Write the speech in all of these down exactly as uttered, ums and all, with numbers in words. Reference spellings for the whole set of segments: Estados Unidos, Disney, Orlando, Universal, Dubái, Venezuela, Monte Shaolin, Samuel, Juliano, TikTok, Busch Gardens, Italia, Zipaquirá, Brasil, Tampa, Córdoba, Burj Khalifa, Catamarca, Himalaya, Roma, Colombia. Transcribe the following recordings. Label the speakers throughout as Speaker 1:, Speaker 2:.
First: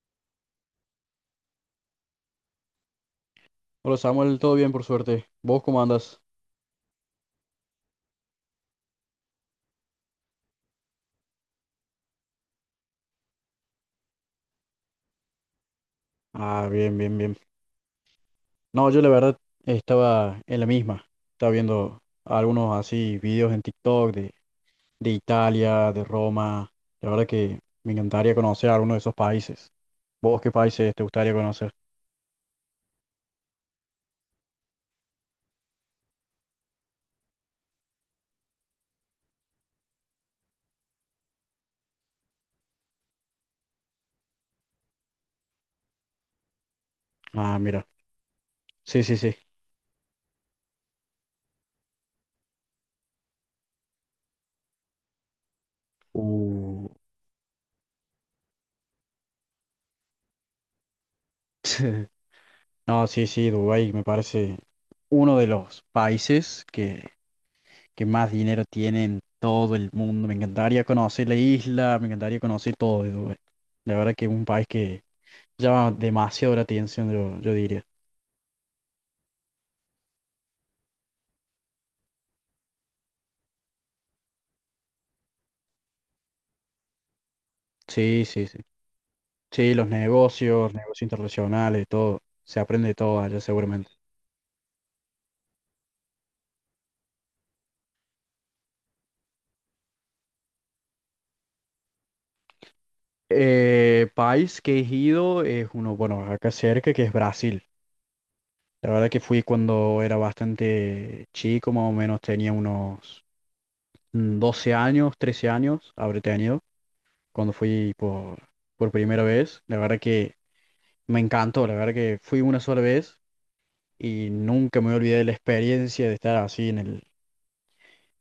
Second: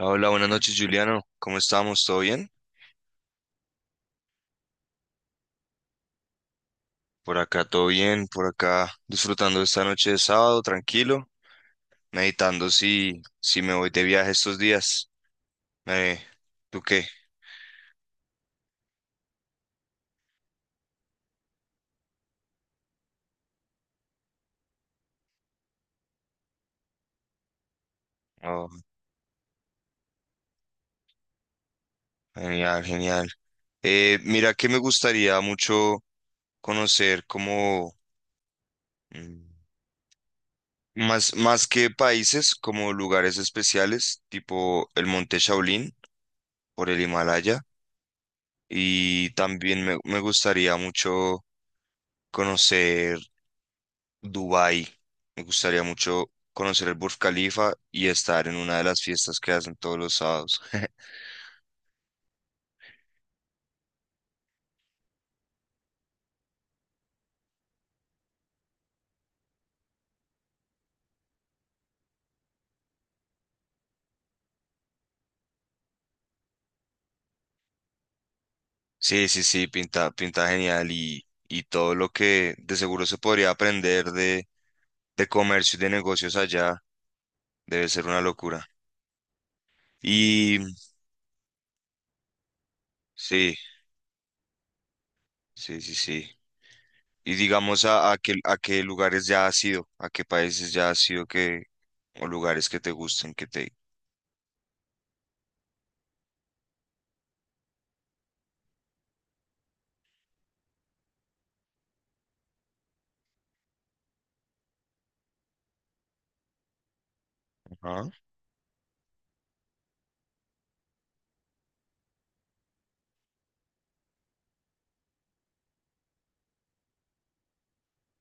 Speaker 1: Hola, buenas noches, Juliano. ¿Cómo estamos? ¿Todo bien?
Speaker 2: Hola Samuel, todo bien por suerte. ¿Vos cómo andas?
Speaker 1: Por acá, todo bien. Por acá, disfrutando esta noche de sábado, tranquilo. Meditando si, si me voy de viaje estos días. Eh,
Speaker 2: Ah,
Speaker 1: ¿Tú
Speaker 2: bien,
Speaker 1: qué?
Speaker 2: bien, bien. No, yo la verdad estaba en la misma. Estaba viendo algunos así videos en TikTok de, de Italia, de Roma. La verdad que me encantaría
Speaker 1: Oh,
Speaker 2: conocer alguno de esos países. ¿Vos qué países te gustaría conocer?
Speaker 1: genial, genial. Eh, mira, que me gustaría mucho conocer como mm, más, más que países, como lugares especiales, tipo el Monte Shaolin por el
Speaker 2: Ah,
Speaker 1: Himalaya.
Speaker 2: mira. Sí, sí,
Speaker 1: Y
Speaker 2: sí.
Speaker 1: también me, me gustaría mucho conocer Dubái. Me gustaría mucho conocer
Speaker 2: Uh.
Speaker 1: el Burj Khalifa y estar en una de las fiestas que hacen todos los sábados.
Speaker 2: No, sí, sí, Dubái me parece uno de los países que que más dinero tiene en todo el mundo. Me encantaría conocer la isla, me encantaría conocer todo de Dubái. La verdad que es un país que llama demasiado la atención, yo, yo diría.
Speaker 1: Sí, sí, sí, pinta, pinta genial y, y todo lo que de seguro se podría aprender de, de comercio y de negocios allá debe ser una
Speaker 2: Sí, sí, sí.
Speaker 1: locura.
Speaker 2: Sí, los
Speaker 1: Y
Speaker 2: negocios, negocios internacionales, todo. Se aprende de todo allá
Speaker 1: sí,
Speaker 2: seguramente.
Speaker 1: sí, sí, sí. Y digamos a, a qué, a qué lugares ya has ido, a qué países ya has ido que, o lugares que te gusten, que te...
Speaker 2: Eh, país que he ido es uno, bueno, acá cerca, que es Brasil. La verdad que fui cuando era bastante chico, más o menos tenía unos mm, doce años, trece años, habré tenido. cuando fui
Speaker 1: Ajá.
Speaker 2: por, por primera vez. La verdad que me encantó, la verdad que fui una sola vez y nunca me olvidé de la experiencia de estar así en el,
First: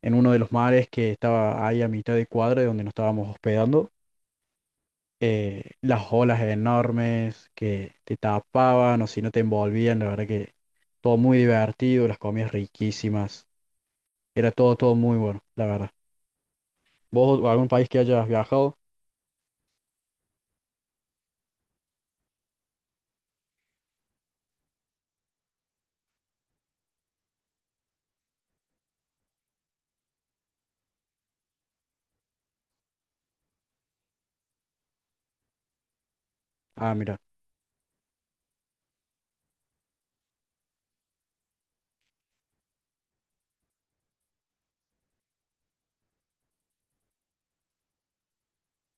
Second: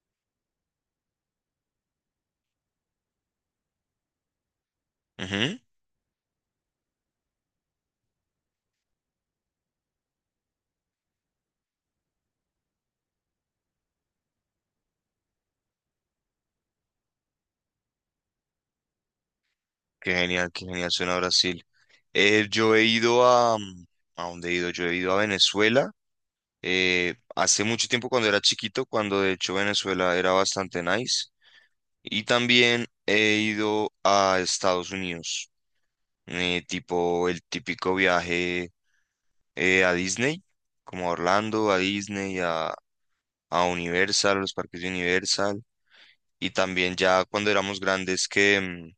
Speaker 2: en uno de los mares que estaba ahí a mitad de cuadra de donde nos estábamos hospedando.
Speaker 1: Ujú.
Speaker 2: Eh, las olas enormes que te tapaban o si no te envolvían, la verdad que todo muy divertido, las comidas riquísimas, era todo, todo muy bueno, la verdad. ¿Vos algún país que hayas viajado?
Speaker 1: Qué genial, qué genial suena Brasil. Eh, yo he ido a... mm, ¿a dónde he ido? Yo he ido a Venezuela. Eh, hace mucho tiempo cuando era chiquito, cuando de hecho Venezuela era bastante nice. Y también he ido a Estados Unidos. Eh,
Speaker 2: Ah, mira.
Speaker 1: tipo el típico viaje eh, a Disney, como a Orlando, a Disney, a, a Universal, los parques de Universal. Y también ya cuando éramos grandes que, mm,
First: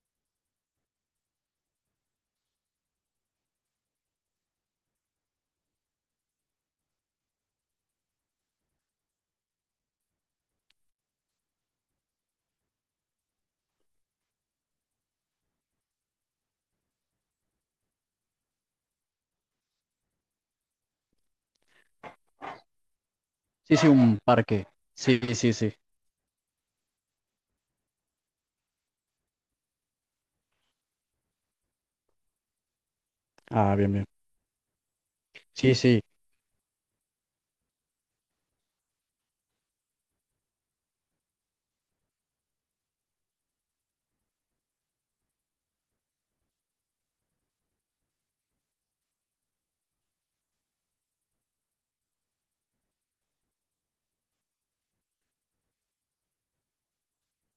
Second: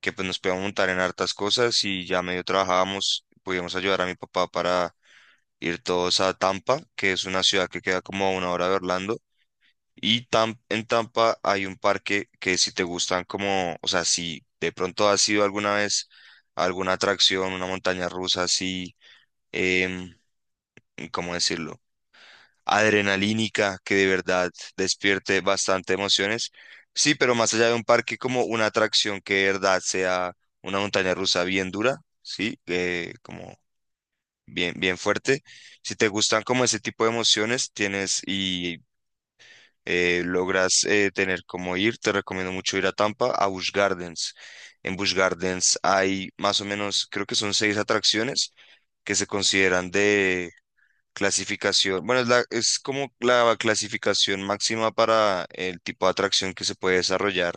Speaker 1: que pues nos podíamos montar en hartas cosas y ya medio trabajábamos, podíamos ayudar a mi papá para ir todos a Tampa, que es una ciudad que queda como a una hora de Orlando. Y Tam- en Tampa hay un parque que si te gustan como, o sea, si de pronto has ido alguna vez a alguna atracción, una montaña rusa así, em, ¿cómo decirlo?
Speaker 2: Sí,
Speaker 1: Adrenalínica,
Speaker 2: sí,
Speaker 1: que de
Speaker 2: un
Speaker 1: verdad
Speaker 2: parque. Sí,
Speaker 1: despierte
Speaker 2: sí, sí.
Speaker 1: bastante emociones. Sí, pero más allá de un parque como una atracción que de verdad sea una montaña rusa bien dura, sí, eh, como
Speaker 2: Ah, bien, bien.
Speaker 1: bien, bien fuerte.
Speaker 2: Sí,
Speaker 1: Si
Speaker 2: sí,
Speaker 1: te gustan como ese tipo de emociones, tienes y eh, logras eh, tener como ir, te recomiendo mucho ir a Tampa, a Busch Gardens. En Busch Gardens hay más o menos, creo que son seis atracciones que se consideran de clasificación. Bueno, es, la- es como la clasificación máxima para el tipo de atracción que se puede desarrollar,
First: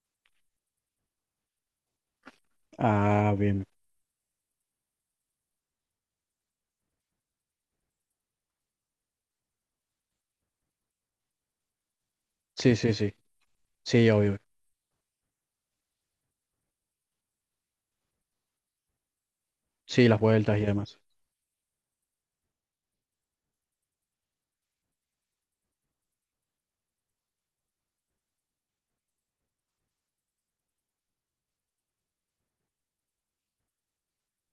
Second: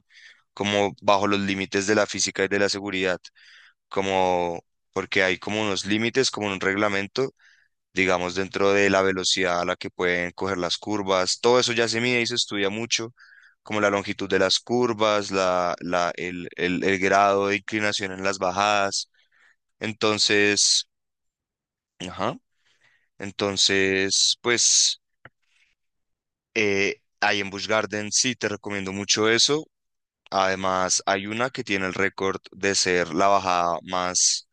Speaker 1: como bajo los límites de la física y de la seguridad,
Speaker 2: Ah, bien.
Speaker 1: como porque hay como unos límites, como un reglamento digamos, dentro de la velocidad a la que pueden coger las curvas. Todo eso ya se mide y se estudia
Speaker 2: Sí, sí,
Speaker 1: mucho,
Speaker 2: sí.
Speaker 1: como la
Speaker 2: Sí,
Speaker 1: longitud
Speaker 2: obvio.
Speaker 1: de las curvas, la, la- el, el- el grado de inclinación en las bajadas.
Speaker 2: Sí, las vueltas y
Speaker 1: Entonces,
Speaker 2: demás.
Speaker 1: ajá, entonces, pues, eh, ahí en Busch Garden sí te recomiendo mucho eso. Además, hay una que tiene el récord de ser la bajada más,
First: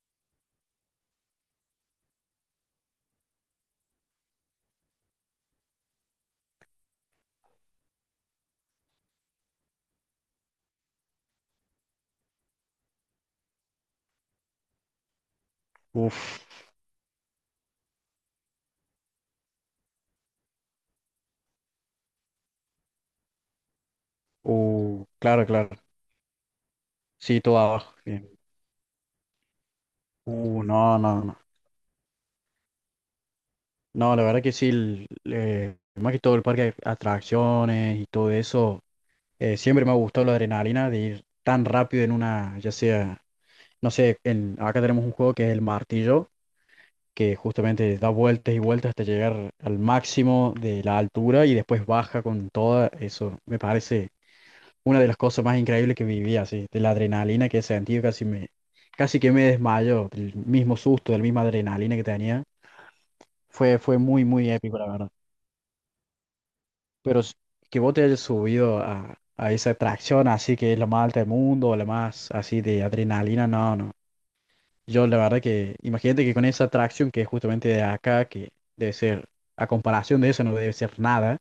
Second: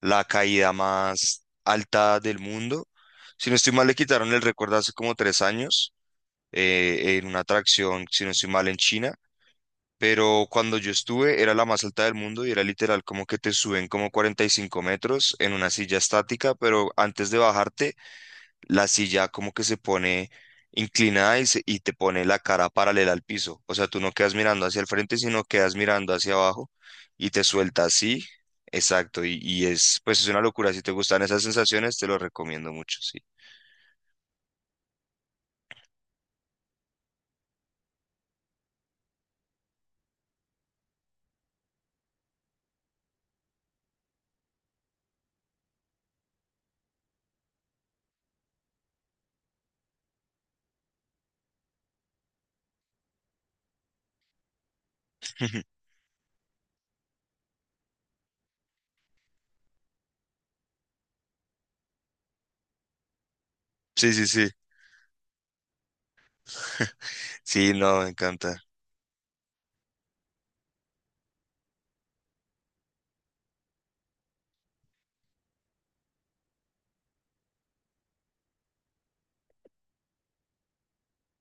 Speaker 1: la caída más alta del mundo. Si no estoy mal, le quitaron el récord hace como tres años eh, en una atracción, si no estoy mal, en China. Pero cuando yo estuve era la más alta del mundo y era literal como que te suben como cuarenta y cinco metros en una silla
Speaker 2: Uf.
Speaker 1: estática, pero antes de bajarte, la silla como que se pone inclinada y, se- y te pone la cara paralela al piso. O sea, tú no quedas mirando hacia el
Speaker 2: Uh,
Speaker 1: frente, sino
Speaker 2: claro, claro.
Speaker 1: quedas mirando hacia abajo y
Speaker 2: Sí,
Speaker 1: te
Speaker 2: todo
Speaker 1: suelta
Speaker 2: abajo.
Speaker 1: así.
Speaker 2: Bien.
Speaker 1: Exacto, y, y es pues es una
Speaker 2: Uh,
Speaker 1: locura. Si te
Speaker 2: no, no,
Speaker 1: gustan
Speaker 2: no.
Speaker 1: esas sensaciones, te lo recomiendo mucho, sí.
Speaker 2: No, la verdad que sí, el- eh, más que todo el parque de atracciones y todo eso, eh, siempre me ha gustado la adrenalina de ir tan rápido en una, ya sea, no sé, en, acá tenemos un juego que es el martillo. Que justamente da vueltas y vueltas hasta llegar al máximo de la altura y después baja con toda eso. Me parece una de las cosas más increíbles que viví así, de la adrenalina que he sentido, casi me, casi que me desmayo, del mismo susto, del misma adrenalina que tenía. Fue, fue
Speaker 1: Sí,
Speaker 2: muy,
Speaker 1: sí, sí.
Speaker 2: muy épico, la verdad. Pero s-
Speaker 1: Sí,
Speaker 2: que vos
Speaker 1: no,
Speaker 2: te
Speaker 1: me
Speaker 2: hayas
Speaker 1: encanta.
Speaker 2: subido a, a esa atracción así que es la más alta del mundo, la más así de adrenalina, no, no. Yo la verdad que, imagínate que con esa atracción que es justamente de acá, que debe ser, a comparación de eso no debe ser nada,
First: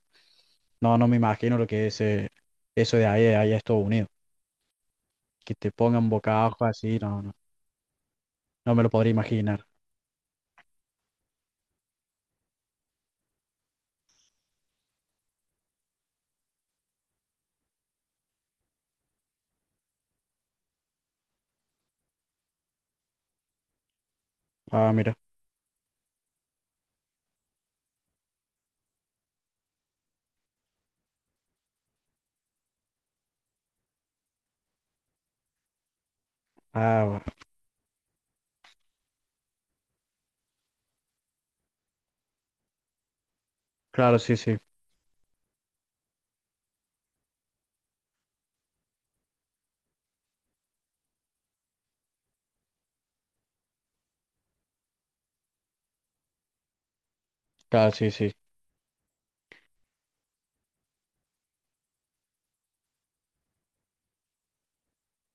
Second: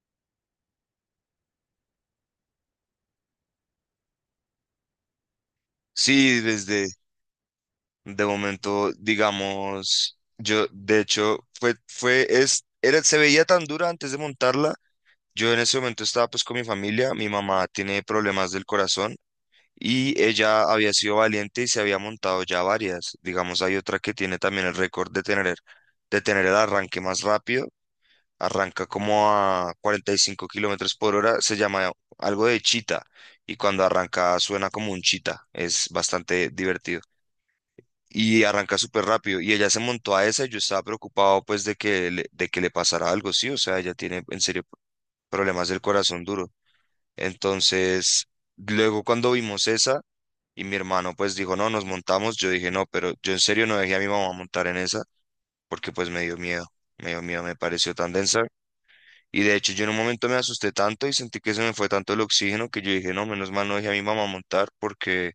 Speaker 2: no, no me imagino lo que es eh, eso de ahí, allá a Estados Unidos, que te pongan boca
Speaker 1: Sí,
Speaker 2: abajo
Speaker 1: desde
Speaker 2: así, no, no,
Speaker 1: de
Speaker 2: no me
Speaker 1: momento,
Speaker 2: lo podría imaginar.
Speaker 1: digamos, yo de hecho fue fue es era se veía tan dura antes de montarla. Yo en ese momento estaba pues con mi familia, mi mamá tiene problemas del corazón y ella había sido valiente y se había montado ya varias. Digamos, hay otra que tiene también el
Speaker 2: Ah,
Speaker 1: récord
Speaker 2: mira,
Speaker 1: de tener de tener el arranque más rápido. Arranca como a cuarenta y cinco kilómetros por hora, se llama algo de chita y cuando arranca suena como un chita. Es bastante divertido.
Speaker 2: ah, bueno.
Speaker 1: Y arranca súper rápido. Y ella se montó a esa y yo estaba preocupado pues de que le, de que le, pasara algo, sí, o sea, ella
Speaker 2: Claro,
Speaker 1: tiene
Speaker 2: sí,
Speaker 1: en
Speaker 2: sí,
Speaker 1: serio problemas del corazón duro. Entonces, luego cuando vimos esa y mi hermano pues dijo, no, nos montamos, yo dije, no, pero yo en serio no dejé a mi mamá montar en esa porque pues me dio miedo, me dio miedo, me
Speaker 2: claro,
Speaker 1: pareció
Speaker 2: sí,
Speaker 1: tan
Speaker 2: sí.
Speaker 1: densa. Y de hecho yo en un momento me asusté tanto y sentí que se me fue tanto el oxígeno que yo dije, no, menos mal no dejé a mi mamá montar porque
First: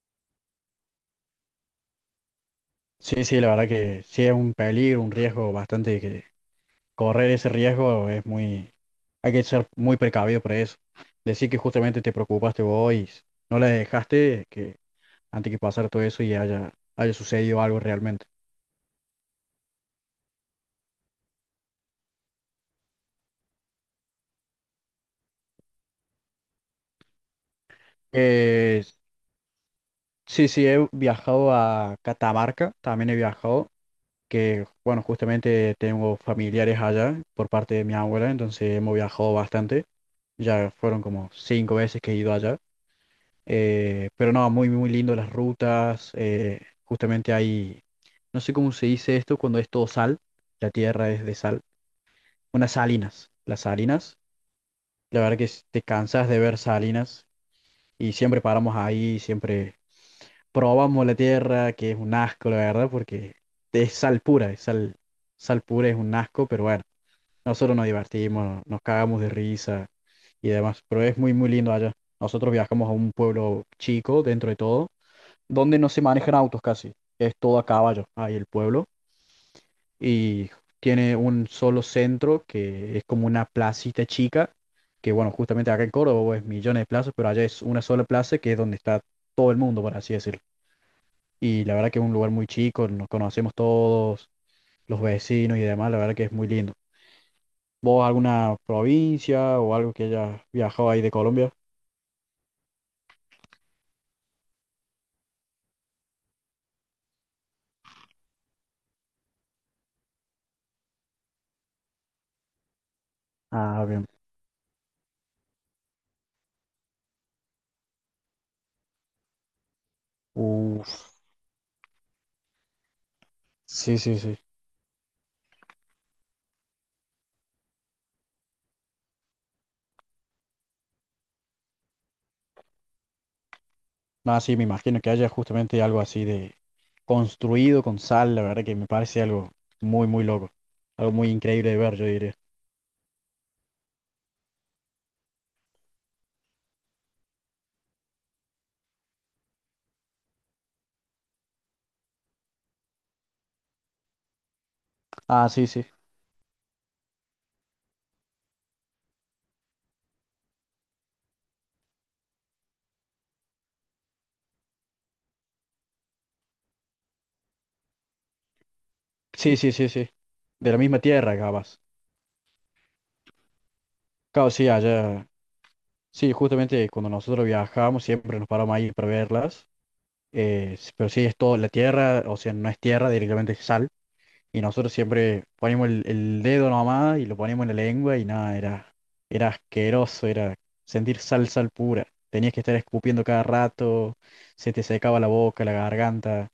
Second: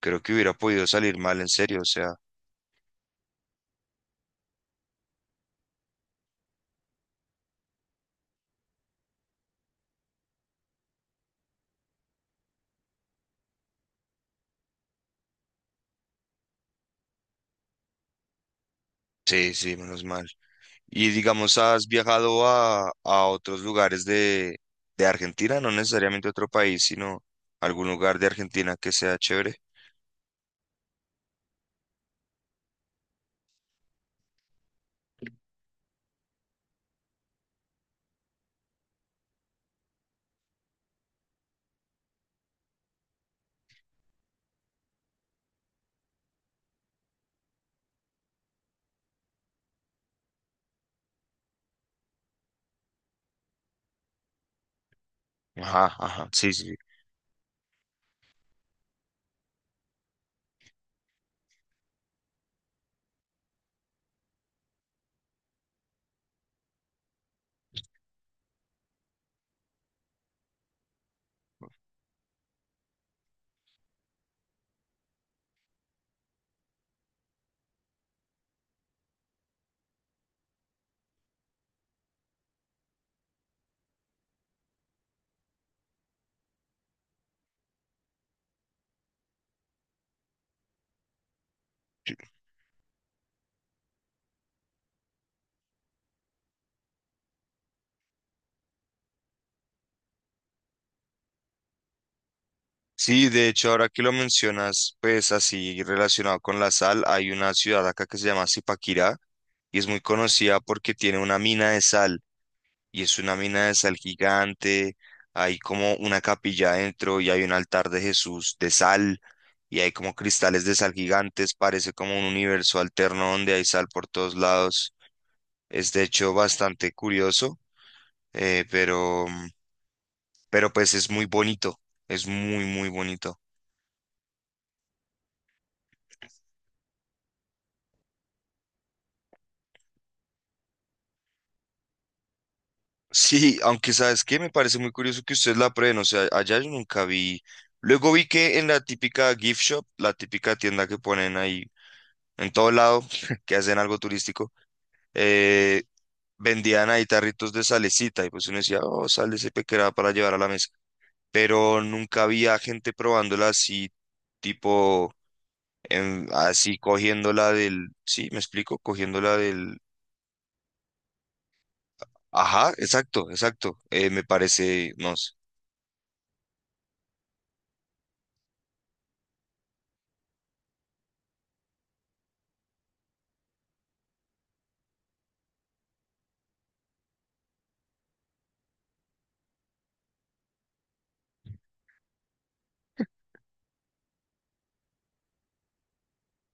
Speaker 1: creo que hubiera podido salir mal en serio, o sea,
Speaker 2: Sí, sí, la verdad que sí es un peligro, un riesgo bastante que correr ese riesgo es muy, hay que ser muy precavido por eso. Decir que justamente te preocupaste vos y no la dejaste, que antes que pasara todo eso y haya, haya sucedido algo realmente.
Speaker 1: sí, sí, menos mal. Y digamos, ¿has viajado a, a otros lugares de, de Argentina? No necesariamente otro país, sino algún lugar de Argentina
Speaker 2: Eh,
Speaker 1: que sea chévere.
Speaker 2: sí, sí, he viajado a Catamarca, también he viajado, que bueno, justamente tengo familiares allá por parte de mi abuela, entonces hemos viajado bastante. Ya fueron como cinco veces que he ido allá. Eh, pero no, muy, muy lindo las rutas. eh, justamente hay, no sé cómo se dice esto cuando es todo sal, la tierra es de sal. Unas salinas, las salinas. La verdad que s- te
Speaker 1: Ajá, ajá,
Speaker 2: cansas de
Speaker 1: sí,
Speaker 2: ver
Speaker 1: sí.
Speaker 2: salinas y siempre paramos ahí, siempre probamos la tierra, que es un asco, la verdad, porque es sal pura, es sal, sal pura, es un asco, pero bueno, nosotros nos divertimos, nos cagamos de risa y demás, pero es muy, muy lindo allá. Nosotros viajamos a un pueblo chico, dentro de todo, donde no se manejan autos casi, es todo a caballo, ahí el pueblo y tiene un solo centro que es como una placita chica, que bueno, justamente acá en Córdoba es millones de plazas, pero allá es una sola plaza que es donde está todo el mundo, por así decirlo. Y la verdad que es un lugar muy chico, nos conocemos todos, los vecinos y demás, la verdad que es muy lindo. ¿Vos alguna provincia o algo que hayas viajado ahí de Colombia?
Speaker 1: Sí, de hecho, ahora que lo mencionas, pues así relacionado con la sal, hay una ciudad acá que se llama Zipaquirá y es muy conocida porque tiene una mina de sal y es una mina de
Speaker 2: Ah,
Speaker 1: sal
Speaker 2: bien.
Speaker 1: gigante, hay como una capilla adentro y hay un altar de Jesús de sal y hay como cristales de sal
Speaker 2: Uf,
Speaker 1: gigantes, parece como un universo alterno donde hay sal
Speaker 2: sí,
Speaker 1: por
Speaker 2: sí,
Speaker 1: todos
Speaker 2: sí.
Speaker 1: lados. Es de hecho bastante curioso, eh, pero, pero pues es muy bonito, es muy, muy bonito.
Speaker 2: Nada, sí, me imagino que haya justamente algo así de construido con sal, la verdad que me parece algo muy, muy loco. Algo muy increíble de ver, yo diría.
Speaker 1: Sí, aunque sabes qué, me parece muy curioso que ustedes la prueben, o sea, allá yo nunca vi. Luego vi que en la típica gift shop, la típica tienda que ponen ahí en todo lado, que hacen algo turístico,
Speaker 2: Ah, sí,
Speaker 1: eh,
Speaker 2: sí.
Speaker 1: vendían ahí tarritos de salecita y pues uno decía, oh, sal de ese pequeño para llevar a la mesa. Pero nunca había gente probándola así, tipo, en- así cogiéndola del, sí, me explico, cogiéndola
Speaker 2: Sí, sí,
Speaker 1: del,
Speaker 2: sí, sí. De la misma tierra, capaz.
Speaker 1: ajá, exacto, exacto, eh, me
Speaker 2: Claro, sí,
Speaker 1: parece, no
Speaker 2: allá.
Speaker 1: sé,
Speaker 2: Sí, justamente cuando nosotros viajábamos siempre nos paramos ahí para verlas. eh, s- pero sí, es todo la tierra, o sea, no es tierra, directamente es sal. Y nosotros siempre poníamos el, el dedo nomás y lo poníamos en la lengua y nada, era, era asqueroso, era sentir sal, sal pura. Tenías que estar escupiendo cada rato, se te secaba la boca, la garganta.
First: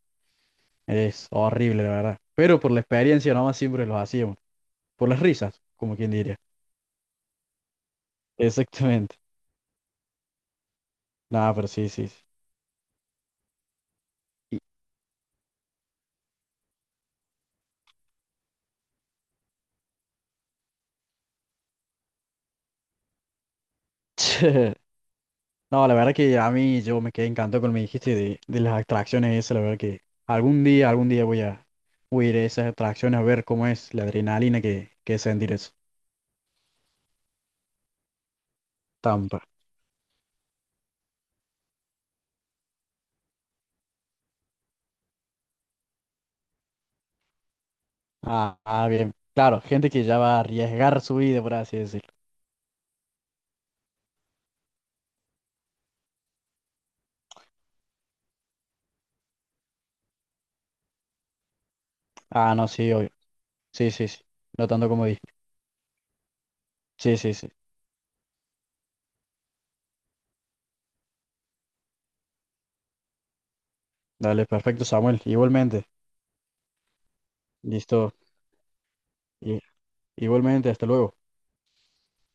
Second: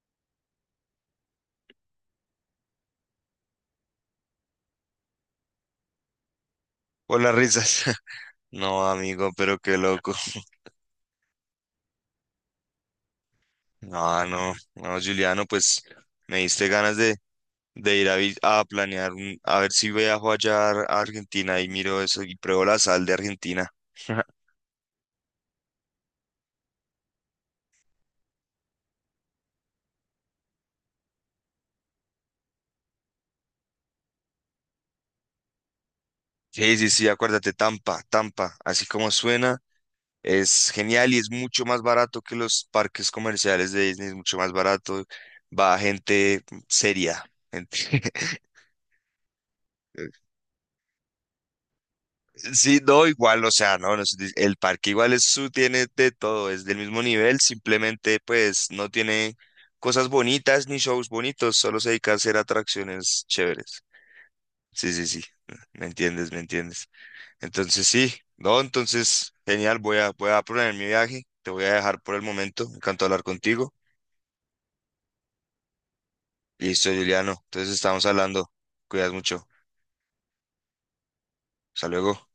Speaker 2: Es horrible, la verdad. Pero por la experiencia nomás siempre los hacíamos. Por las risas, como quien diría.
Speaker 1: por las risas. No,
Speaker 2: Exactamente.
Speaker 1: amigo, pero qué loco.
Speaker 2: Nada, pero sí, sí, sí.
Speaker 1: No, no,
Speaker 2: Y-
Speaker 1: no, Juliano, pues me diste ganas de, de ir a, vi- a planear, un- a ver si viajo allá a a Argentina y miro eso y pruebo la sal de Argentina.
Speaker 2: No, la verdad que a mí yo me quedé encantado con lo que me dijiste de, de las atracciones esas. La verdad que algún día, algún día voy a, voy a ir a esas atracciones a ver cómo es la adrenalina que, que es sentir eso.
Speaker 1: Sí, sí, sí, acuérdate, Tampa, Tampa, así como
Speaker 2: Tampa.
Speaker 1: suena. Es genial y es mucho más barato que los parques comerciales de Disney, es mucho más barato. Va gente seria, gente.
Speaker 2: Ah, ah, bien. Claro, gente que ya va a arriesgar su vida, por así decirlo.
Speaker 1: Sí, no, igual, o sea, no, no es- el parque igual es su, tiene de todo, es del mismo nivel, simplemente pues no tiene cosas bonitas ni shows bonitos, solo se dedica a hacer
Speaker 2: Ah, no, sí, obvio.
Speaker 1: atracciones chéveres.
Speaker 2: Sí, sí, sí. No tanto
Speaker 1: Sí, sí,
Speaker 2: como dije.
Speaker 1: sí, me entiendes, me entiendes.
Speaker 2: Sí, sí, sí.
Speaker 1: Entonces sí, no, entonces genial, voy a, voy a poner mi viaje, te voy a dejar por el momento, me encantó hablar contigo.
Speaker 2: Dale, perfecto, Samuel. Igualmente.
Speaker 1: Listo, Juliano. Entonces estamos
Speaker 2: Listo.
Speaker 1: hablando. Cuidas mucho.
Speaker 2: I- igualmente, hasta luego.
Speaker 1: Hasta luego.